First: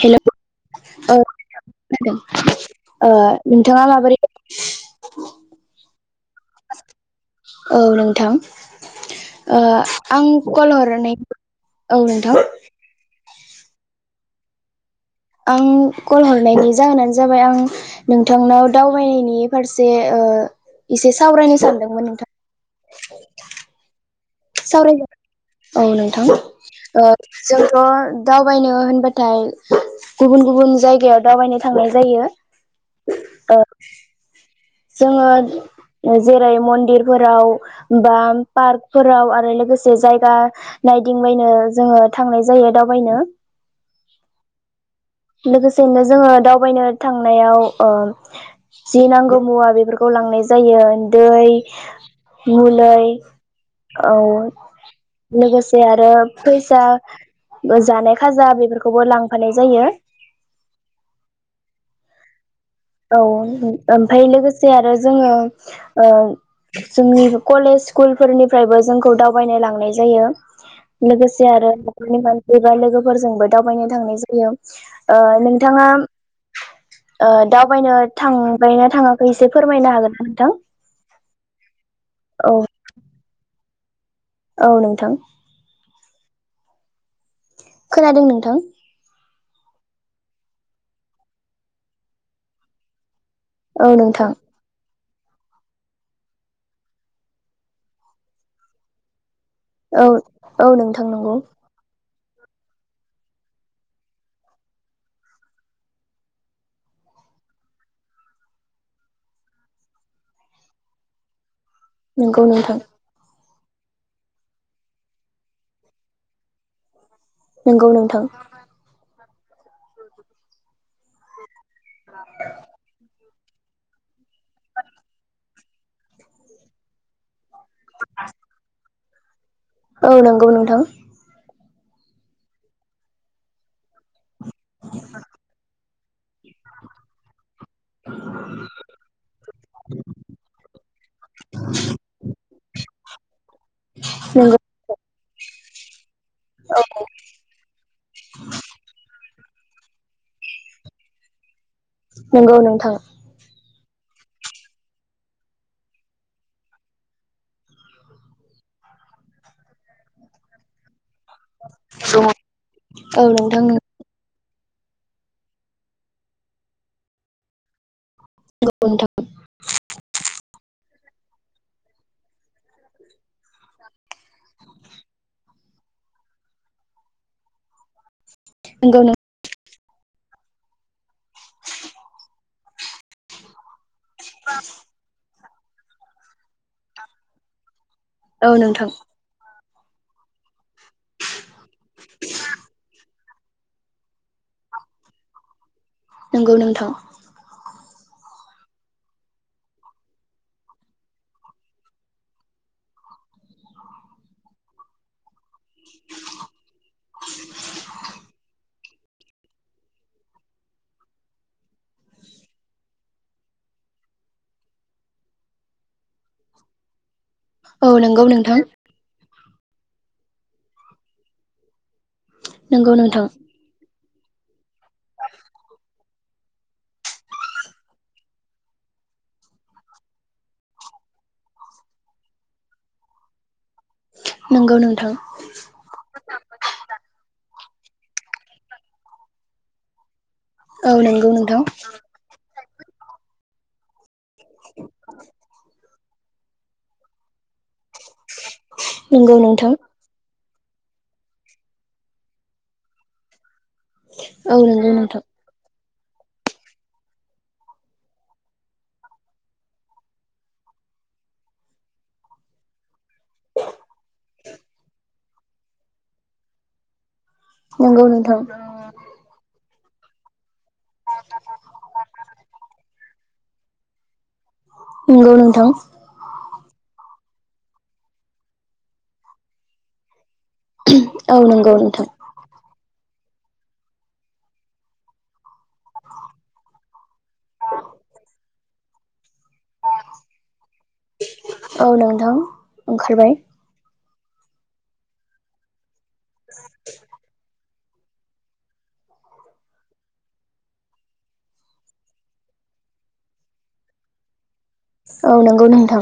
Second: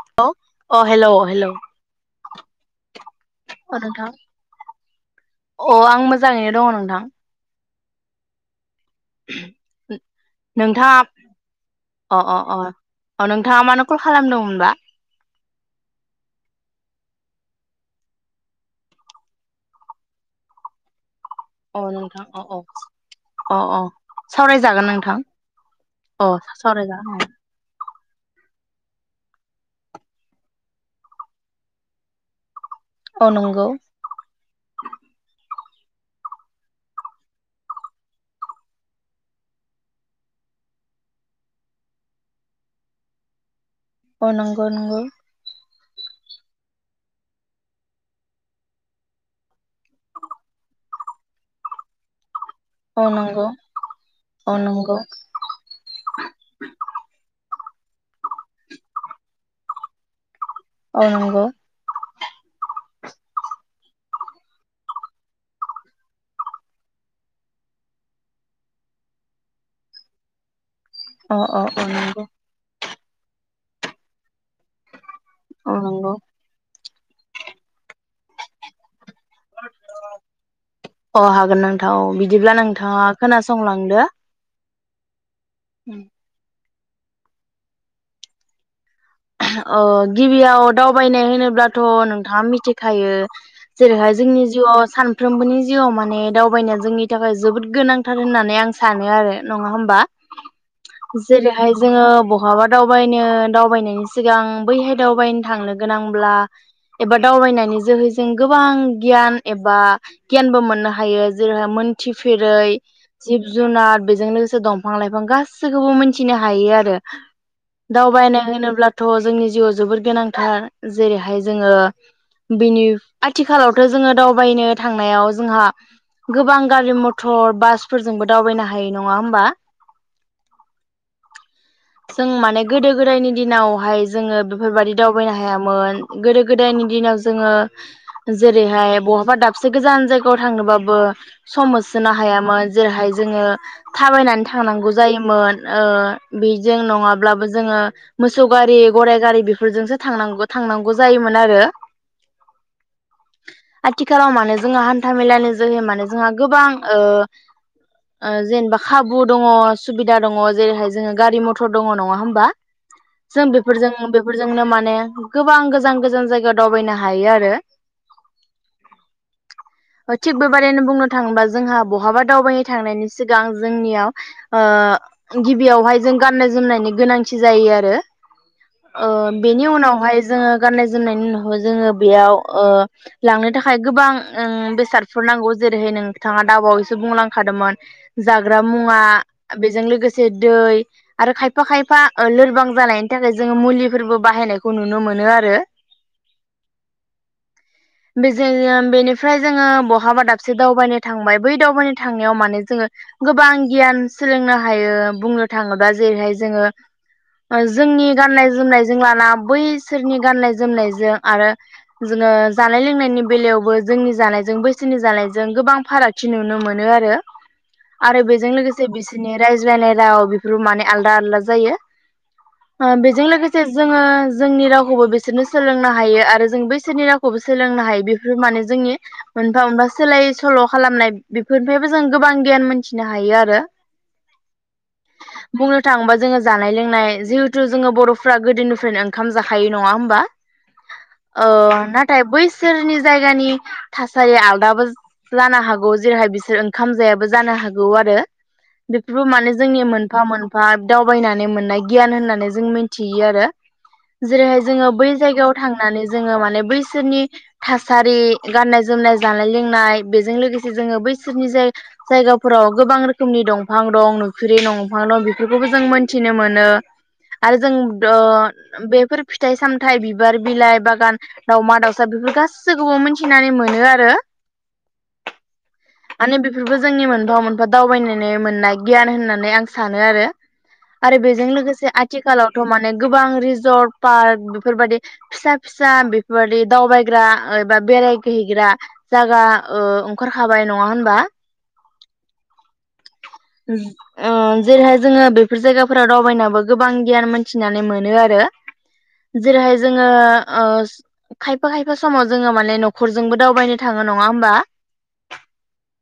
Hello अ hello औ hello खोनादों ओ नोंथाङा अ नोंथां माबोरै अ आं मोजाङैनो दङ नोंथां। औ नोंथां। ओ आं कल नोंथाङा हरनाय औ नोंथां। थांङा मानो कल खालामदोंमोनबा? आं कल हरनायनि जाहोनानो जाबाय आं नोंथांनाव दावबायनायनि फारसे ओ एसे सा सावरायनो अ सानदोंमोन नोंथां अ अ नोंथां। अ अ सावरायजागोन नोंथां सावरायगोन औ नोंथां अ ओ सावरायजागोन जोंथ' दावबायनो होनबाथाय गुबुन-गुबुन जायगायाव दावबायनो थांनाय जायो। औ ओ नंगौ। जोङो जेरै मन्दिरफोराव बा पार्कफोराव आरो लोगोसे जायगा नायदिंबायनो जोङो थांनाय जायो दावबायनो। नंगौ नंगौ। लोगोसेनो जोङो दावबायनो थांनायाव ओ जि नांगौ मुवा बेफोरखौ लांनाय जायो दै मुलै औ नंगौ औ लोगोसे आरो फैसा। बे जानाय खाजा बेफोरखौबो लांफानाय जायो। औ नंगौ। औ ओम फ्राय लोगोसे आरो जोङो ओ जोंनि कलेज स्कुलफोरनिफ्रायबो जोंखौ दावबायनो लांनाय जायो। अ लोगोसे अ आरो अ न'खरनि नंगौ मानसि बा लोगो फोरजोंबो दावबायनो थांनाय जायो। ओ औ नोंथाङा नंगौ ओ दा वबायनो थांबायना थाङा अह हागोन नोंथां औ बिदिब्ला नोंथाङा खोना संलांदो। औ नोंथां। खोनादों नोंथां। अह गिबियाव दावबायनाय होनोब्लाथ' नोंथाङा मिथिखायो। औ जेरैहाय नोंथां जोंनि जिउआव सान फ्रोमबोनि जिउआव माने दावबायनाया जोंनि थाखाय जोबोद गोनांथार होननानै आं सानो आरो। नङा होमबा औ औ नोंथां नंगौ जेरैहाय जोङो बहाबा दावबायनो दावबायनायनि सिगां बैहाय दावबायनो थांनो गोनांब्ला एबा दावबायनायनि जोहै जों गोबां गियान एबा गियानबो मोननो हायो जेरै नंगौ मिनथिफेरै नोंथां जुनार बेजों लोगोसे दंफां लाइफां गासैखौबो मिथिनो हायो आरो। नंगौ नोंथां दावबायनाय होनोब्ला जोंनि जिउआव जोबोर गोनांथार जेरैहाय जोङो बिनि आथिखालावथ' जोङो दावबायनो थांनायाव जोंहा गोबां गारि मथर बासफोरजोंबो दावबायनो हायो नङा होमबा? औ नंगौ नोंथां। जों माने गोदो गोदायनि दिनाव हाय जोङो बेफोरबादि दावबायनो हायामोन। गोदो गोदायनि दिनाव जोङो जेरैहाय बहाबा दाबसे गोजान जायगायाव थांनोबाबो सम होसोनो हायामोन जेरैहाय जोङो थाबायनानै नंगौ थांनांगौ जायोमोन ओ बेजों नङाब्लाबो जोङो मोसौ गरायाइ गारि बेफोरजोंसो थांनांग थांनांगौ जायोमोन आरो नंगौ नोंथां आथिखालाव माने जोंहा हान्था मेलानि जोहै माने जोंहा गोबां ओ जेनेबा खाबु दङ सुबिदा दङ जेरैहाय जोङो गारि मथर दङ नङा होमबा? औ नोंथां बेफोरजों बेफ फोरजोंनो माने गोबां गोजान गोजान जायगायाव दावबायनो हायो आरो नंगौ नोंथां ओ थिब बो बारैनो बुंनो थाङोबा जोंहा बहाबा दावबायनो थांनायनि सिगां जोंनियाव ओ गिबियावहाय जों गाननाय जोमनायनि गोनांथि जायो आरो नंगौ ओ बेनि उनाव हाय जोङो गाननाय जोमनायनि उनाव जोङो बेयाव ओ लांनो थाखाय गोबां उम बेसादफोर नांगौ जेरैहाय नोंथाङा दाबावैसो बुंलांखादोंमोन औ जाग्रा नोंथां मुवा बेजों लोगोसे दै आरो खायफा खायफा ओ लोरबां जानाय थाखाय जोङो मुलिफोरबो बाहायनायखौ नुनो मोनो आरो नंगौ नोंथां। [unintelligible] बेनिफ्राय जोङो बहाबा दाबसे दावबायनो थांबाय बै दावबायनो थांनायाव माने जोङो गोबां गियान सोलोंनो हायो बुंनो थाङोबा जेरैहाय जोङो ओज गाननाय जोमनायजों लाना बैसोरनि गाननाय जोमनायजों आरो जोङो जानाय लोंनायनि बेलायावबो जोंनि जानायजों बैसोनि जानायजों गोबां फारागथि नुनो मोनो आरो औ आरो नंगौ बेजों नोंथां लोगोसे बिस बिनि रायज्लायनाय राव बेफोर माने आलदा आलदा जायो। ओ नंगौ बेजों नोंथां लोगोसे जोङो जोंनि रावखौबो बिसोरनो सोलोंनो हायो आरो जों बैसोरनि रावखौबो सोलोंनो हायो बेफोर माने जोंनि मोनफा मोनफा सोलाय सोल' खालामनाय बेफोरनिफ्रायबो जों गोबां गियान मोनथिनो हायो आरो नंगौ नोंथां बुंनो थाङोबा जोङो जानाय लोंनाय गोथु जोङो बर'फ्रा गोदोनिफ्रायनो ओंखाम जाखायो नङा होमबा? औ नंगौ अ नोंथां नाथाय बैसोरनि जायगानि जायो आलदाबो जानो हागौ जेरैहाय बिस सोर ओंखाम जायाबो जानो हाग गौ आरो बेफोरबो नंगौ माने नोंथां जोंनि मोनफा मोन हाब दावबायनानै मोननाय गियान होननानै जों मिथियो आरो औ जेरैहाय नंगौ जोङो बै नोंथां जायगायाव थां नानै जोंङो माने बैसोरनि थासारि गाननाय जोमनाय जानाय लोंनाय बेजों लोगोसे जोंङो बैसोरनि जाय जायगाफोराव गोबां रो रोखोमनि दंफां दं नुफ्रि दंफां दं बेफोरखौबो जों मोनथिनो मोनो। आरो जों नंगौ द नोंथां बेफोर फिथाय साम थाय बिबार बिलाय बागान दावमा दाउसा बेफोर गासिखौबो मोन थिनानै मोनो आरो नंगौ नोंथां माने बेफोरखौ जोंनि मोन मोनफा-मोनफा दावबायनानै मोननाय गियान होननानै आं सानो आरो। आरो औ बेजों नंगौ लोगो नोंथां बेआथिखालावथ' माने गोबां रिजर्ट पार्क बेफोरबायाददि फिसा-फिसा बेफोरबायाददि दावबायग्रा एबा बेरायगहैग्रा जायगा ओ ओंखारखाबाय नंङा होनबा औ नोंथां ओंखारबाय ओं जेरैहाय जोंङो बेफोर जायगाफोराव दावबाय गोबां गियान मोनथि नानै मोनो आरो जेरैहाय जोंङो खायफा-खायफा समाव जोंङो माने न'खरजोंबो दावबायनो थांङो नंङा होमबा औ नंगौ नोंथां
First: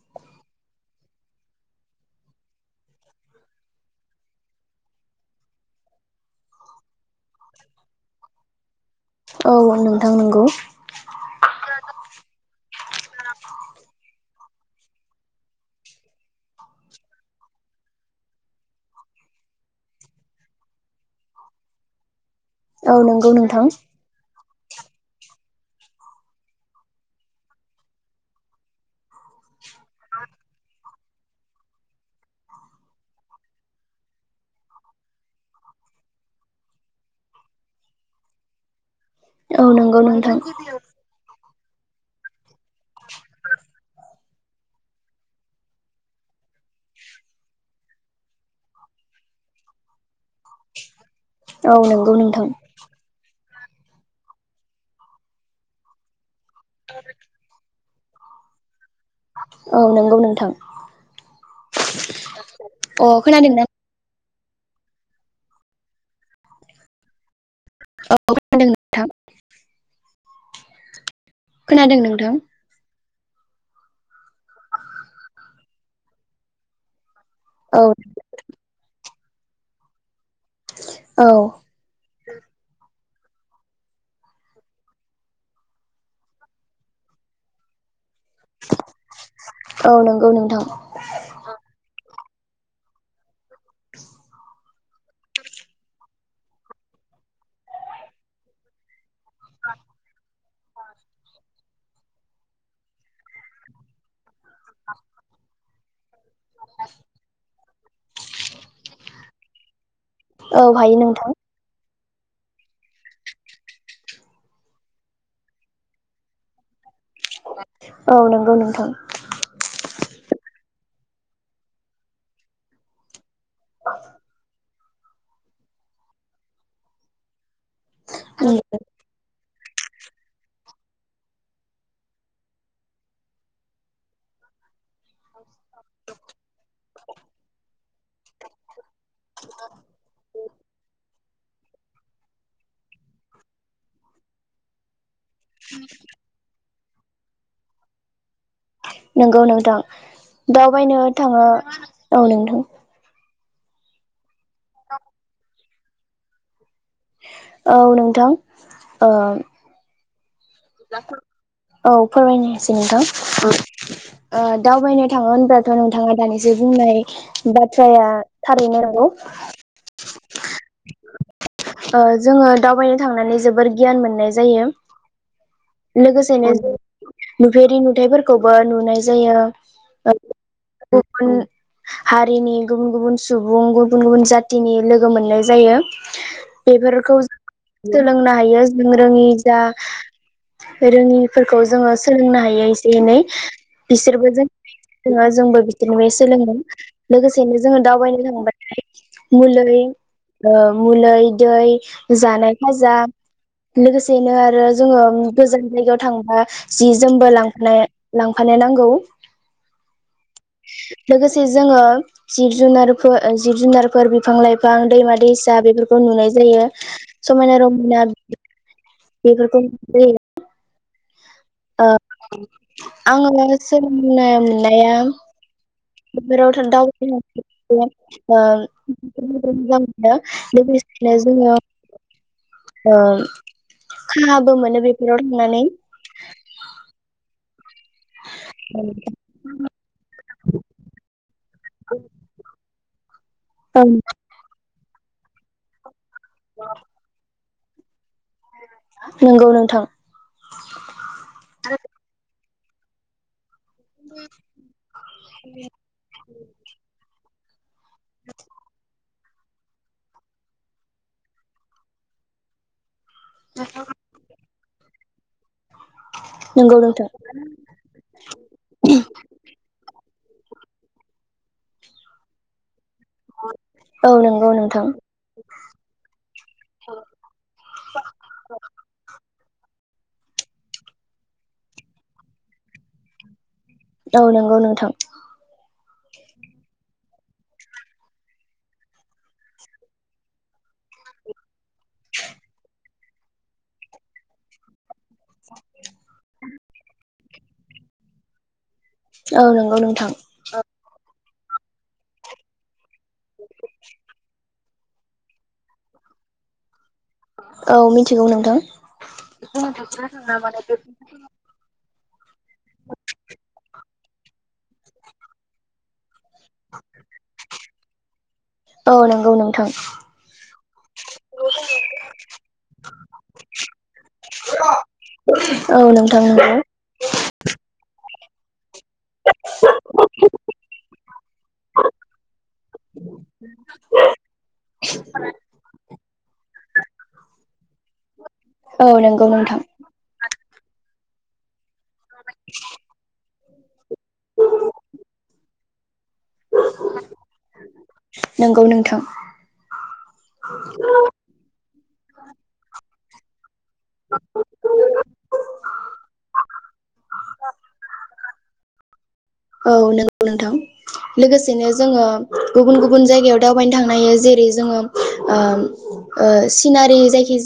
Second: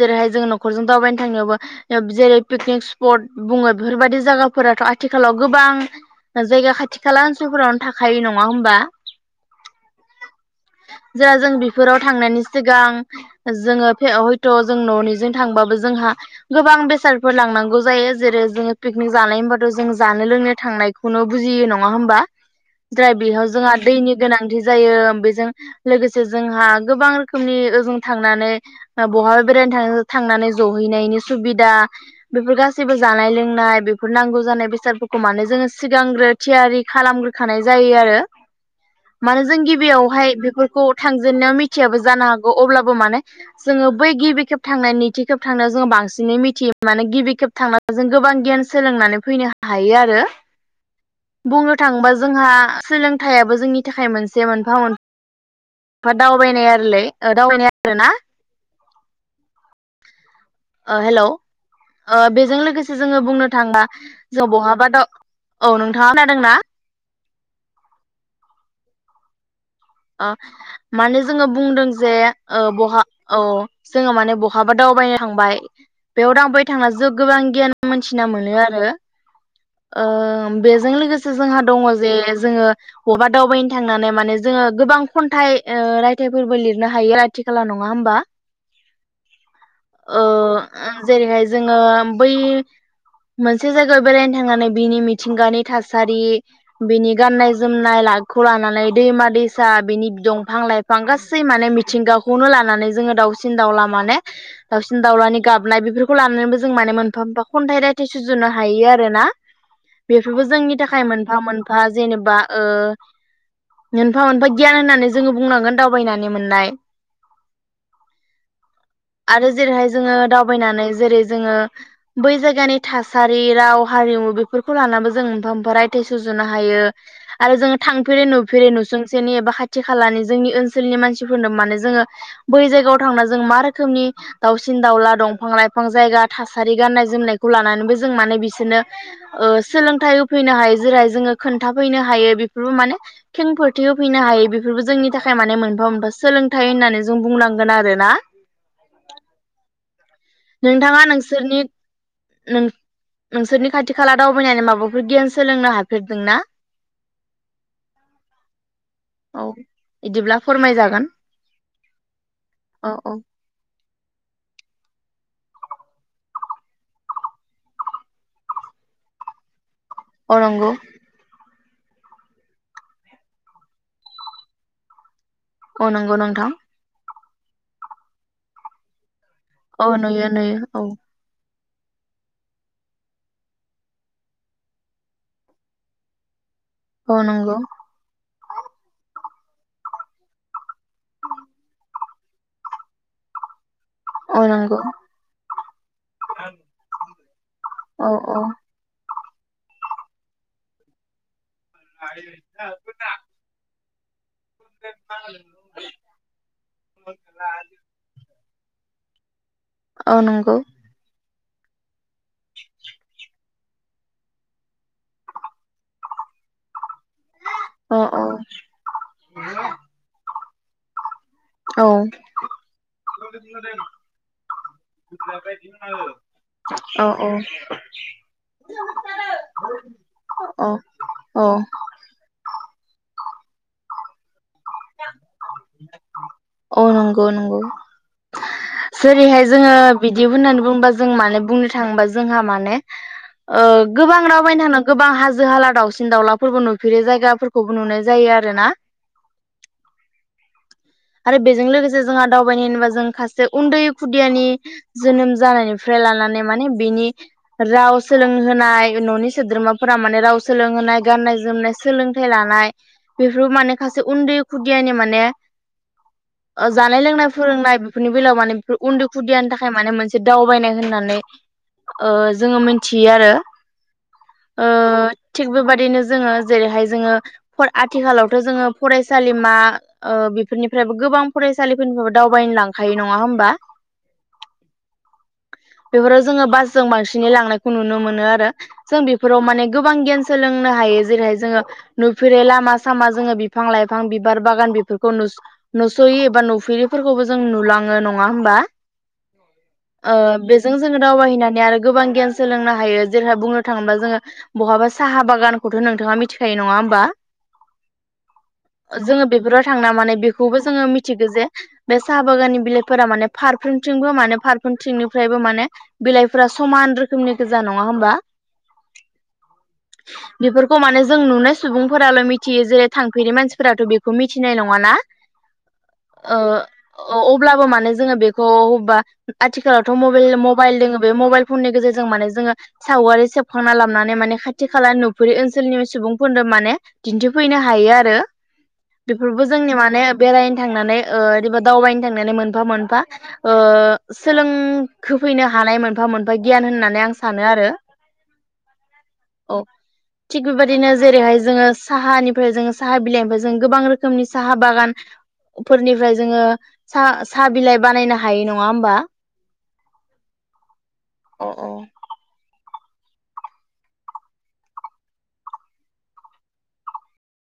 जेरैहाय जोंङो न'खरजों दावबायनो थांनायावबो जेरै पिकनिक स्पट बुंङो बेफोरबायदि जायगा फोराथ' आथिखालाव गोबां जायगा खाथि खाला ओनसोलफोरावनो थाखायो नंङा होमबा। औ नोंथां नंगौ जा जों बेफोराव थांनायनि सिगां जोंङो फेवड थ जों न'निजों थांबाबो जोंहा गोबां बेसादफोर लांनांगौ जायो जेरै जोंङो पिकनिक जानाय होमबाथ' जों जानो लोंनो थांनायखौनो बुजियो नंङा होमबा। औ ओमफ्राय नंगौ बेयाव नोंथां जोंहा दैनि गोनां थि जायो बेजों लोगोसे जोंहा गोबां रोखोमनि ओजों थांनानै बहा बेरायनो थांनानै ज हैनायनि सुबिदा बेफोर गासैबो जानाय लोंनाय बे फोर नांगौ जानाय बेसादफोरखौ माने जोंङो सिगांग्रो थियारि खालामग्रोखानाय जायो आरो। मानो जों औ नंगौ गिबियावहाय नोंथां बेफोरखौ थांजेननाया मि थियाबो जानो हागौ अब्लाबो माने जोंङो बै गिबि खेब थांनाय निथि खेब थांनायाव जोंङो बांसिनै मिथियो माने गिबि खेब थांनानै जों गोबां गियान सोलोंनानै फैनो हायो आरो बुंनो औ थाङोबा नंगौ नोंथां जोंहा सोलोंथाइयाबो जोंनि थाखाय मोनसे मोनफा मोन फा दावबायनाय आरोलाय दावबायनाय आरो ना औ नंगौ नोंथां हेलौ अ बेजों लोगोसे अ जोंङो बुंनो खोनादोंना थांब्ला ज' बहाबा द' औ नोंथाङा खोनादोंना? [unintelligible] आ मानो जोङो बुंदों खोनादों जे नोंथां ओ बहा औ जोङो माने बहाबा दावबायनो थांबाय बेयाव दावबाय थांना जोब गोबां गियान औ मोनथिना मोनो आरो। ओ बेजों औ लोगोसे जोंहा दङ जे जोङो बबा दावबायनो थांनानै माने जोङो गोबां खन्थाइ ओ रायथाइफोरबो लिरनो हायो आथिखालआव नङा होमबा। औ ओ नंगौ नोंथां उम जेरैहाय जोङो बै मोनसे जायगायाव बेरायनो थांनानै बिनि मिथिंगानि थासारि। बिनि गाननाय जोमनाय लाकखौ लानानै दैमा दैसा बिनि दं फां लाइफां गासै माने मिथिंगाखौनो लानानै जोङो दाउसिन दाउला माने दाउसिन दाउलानि गाबनाय बेफोर खौ लानानैबो जों माने मोनफा मोनफा खन्थाइ रायथाइ सुजुनो हायो आरो ना। बेफोरबो औ जोंनि हायो थाखाय नोंथां मोनफा मोनफा जेनेबा ओ मोनफा मोनफा गियान होननानै जोङो बुंनांगोन दावबायनानै मोननाय। औ नंगौ नोंथां आरो जेरैहाय जोङो दावबायनानै जेरै जोङो बै जायगानि था सारि हारि राव हारिमु बेफोर खौ लानाबो जों मोनफा मोनफा रायथाइ सुजुनो हायो आरो जों थां फेरि नुसुंसेनि एबा खा थि खालानि जोंनि ओनसोलनि मानसिफोरनो माने जोङो बै जायगायाव थांना जों मा रोखोमनि दाउसिन दाउला दंफां लाइफां जायगा थासारि गाननाय जोमनायखौ लानानैबो जों माने बिसोरनो ओ सोलोंथाइ होफैनो हायो जेरै जोङो खोन्थाफैनो हायो बेफोरबो माने खेंफोरथि होफैनो हायो बेफोरबो जोंनि थाखाय माने मोनफा मोनफा सोलोंथाइ होननानै जों बुंनांगोन आरोना। नोंगौ नोंथां दावबायनो नोंथाङा थाङो नोंसोरनि औ नों नोंथां। नोंसोरनि खाथि खाला दावबायनानै माबाफोर गियान सोलोंनो हाफेरदोंना? [unintelligible] औ नोंथां ओ एदिब्ला औ फोरमायनोसै औ नोंथां। औ ओ दावबायनो थाङो होनब्लाथ' नोंथाङा दानिसो बुंनाय बाथ्राया थारैनो नंगौ। अ नंगौ। ओ जोङो दावबायनो थांनानै जोबोर गियान मोननाय जायो। अ नंगौ लोगोसेनो नोंथां। नुफेरि नुथायफोरखौबो नुनाय जायो औ नुयो नुयो औ [unintelligible] हारिनि गुबुन गुबुन सुबुं गुबुन गुबुन जाथिनि लो मोननाय जायो। बेफोरखौ औ नंगौ [unintelligible] हायो जों रोङि जा रोङिफोरखौ जोङो सोलोंनो हायो एसे एनै। बिसोरबो औ नंगौ जोङो जोंबो बिसोरनिफ्राय सोलोंगोन। लोगोसे। औ औ [unintelligible] [unintelligible] ओ मुलोय। दै जानाय खाजा। लोगोसेनो। ओ जोङो गोजान जायगायाव थांबा जि जोमबो लांफाना ला फानो नांगौ। अ नंगौ। [unintelligible] जोङो जिब जुनारफोर जिब जुनारफोर बिफां लाइ गोबां दैमा दैसा बेफोरखौ नुनाय जायो। समायना औ रमायना। औ बेफोरखौ [unintelligible] ओ औ आङो सोलोंनो मोननाय आ। औ औ औ [unintelligible] [unintelligible] मोनो बेफोराव थांनानै। औ नंगौ नंगौ जेरैहाय जोङो बिदि होननानै बुङोबा जों मानो बुंनो। थांबा जोंहा माने। ओ औ गोबां राव बायनो हानां गोबां हाजो हाला दावउसिन। सिन दावलाफोरबो नुफेरै जायगाफोर खौबो नुनाय जायो आरोना नोंगौ नोंथां आरो बेजों लोगोसे जोंहा दाउ [unintelligible] जे उन्दै खुदियानि जोनोम जानायनिफ्राय लानानै माने बेनि राव सोलोंहोनाय न'नि सोद्रोमाफोरा माने राव सोलोंहोनाय गाननाय जोमनाय सोलोंथाइ लानाय बेफोर माने खासे उन्दै खुदियानि माने ओ नंगौ जानाय नोंथां लोंनाय फोरोंनाय बेफोरनि बेलायाव माने बेफोर उन्दै खुदियानि थाखाय माने मोनसे दावबायनाय होननानै ने ओ जोङो मिन थियो आरो औ नंगौ ओ नोंथां थिख बेबादिनो जोङो जेरैहाय जोङो फ आथिखालावथ' जोङो फरायसालि मा ओ बि बेफोरनिफ्रायबो गोबां फरायसालिफोरनिफ्रायबो दावबायनो लांखायो नङा होमबा? औ नोंगौ नोंथां बेफोराव जोङो बासजों बांसिनै लांनायखौ नुनो मोनो आरो जों बेफोराव माने गोबां गियान सोलोंनो हायो जेरैहाय जोङो नुफेरै लामा सामा जोङो बिफां लाइफां बिबार बागान बेफोरखौ नुस'यि एबा नुफिफोरखौबो जों नुलाङो नङा होमबा? औ नंगौ [inaudible] नोंथां ओ बेजों जोङो दावबायहैनाय नै आरो गोबां गियान सोलोंनो हायो। जेरैहा बुंनो थाङोबा जोङो बहाबा साहा बागानखौथ' नोंथाङा मिथिखायो नङा होमबा? औ मिथिगौ नोंथां खौबो जोङो मिथिगो जे बे साहा बागाननि बिलाइफोरा माने फारफ्रोमथिंबो माने फारफ्रोमथिंनिफ्रायबो माने बिलाइ फ्रा समान रोखोमनि गोजा नङा होमबा औ नंगौ नोंथां [inaudible] बिफोर खौ माने जों नुनाय सुबुंफोराल' मि थियो जे थांफेरै मानसिफोराथ' बेखौ मिथिनाय नङाना? औ नोंथां नोंगौ औ अब्लाबो माने जोङो बेखौ अबेबा आथिखालावथ' मबेल मबाइल दोङो बे मबाइल फननि गेजेरजों माने जोङो सावगारि सेबखांना लाबनानै माने खाथि खाला नुफुरि ओनसोलनि सुबुंफोरनो माने दिन्थिफैनो हायो आरो औ नंगौ बेफोरबो नोंथां जोंनि माने नायनो थांनानै ओ ओरैबा दावबायनो थांनानै मोनफा मोनफा ओ सोलों होफैनो हानायमोन मोनफा मोनफा गियान होननानै आं सानो आरो नंगौ नोंथां औ थिग बेबायदिनो जेरैहाय जोङो साहानिफ्राय जों साहा बिलाइनिफ्राय जों गोबां रोखोमनि साहा बागान फोरनिफ्राय जोङो सा साहा बिलाइ बानायनो हायो नङा होमबा औ नंगौ नोंथां अ अ। लोगोसेनो जोङो गुबुन गुबुन जायगायाव दावबायनो थांनो हायो। जेरै जोङो ओ ओ सिनारि जायखि जा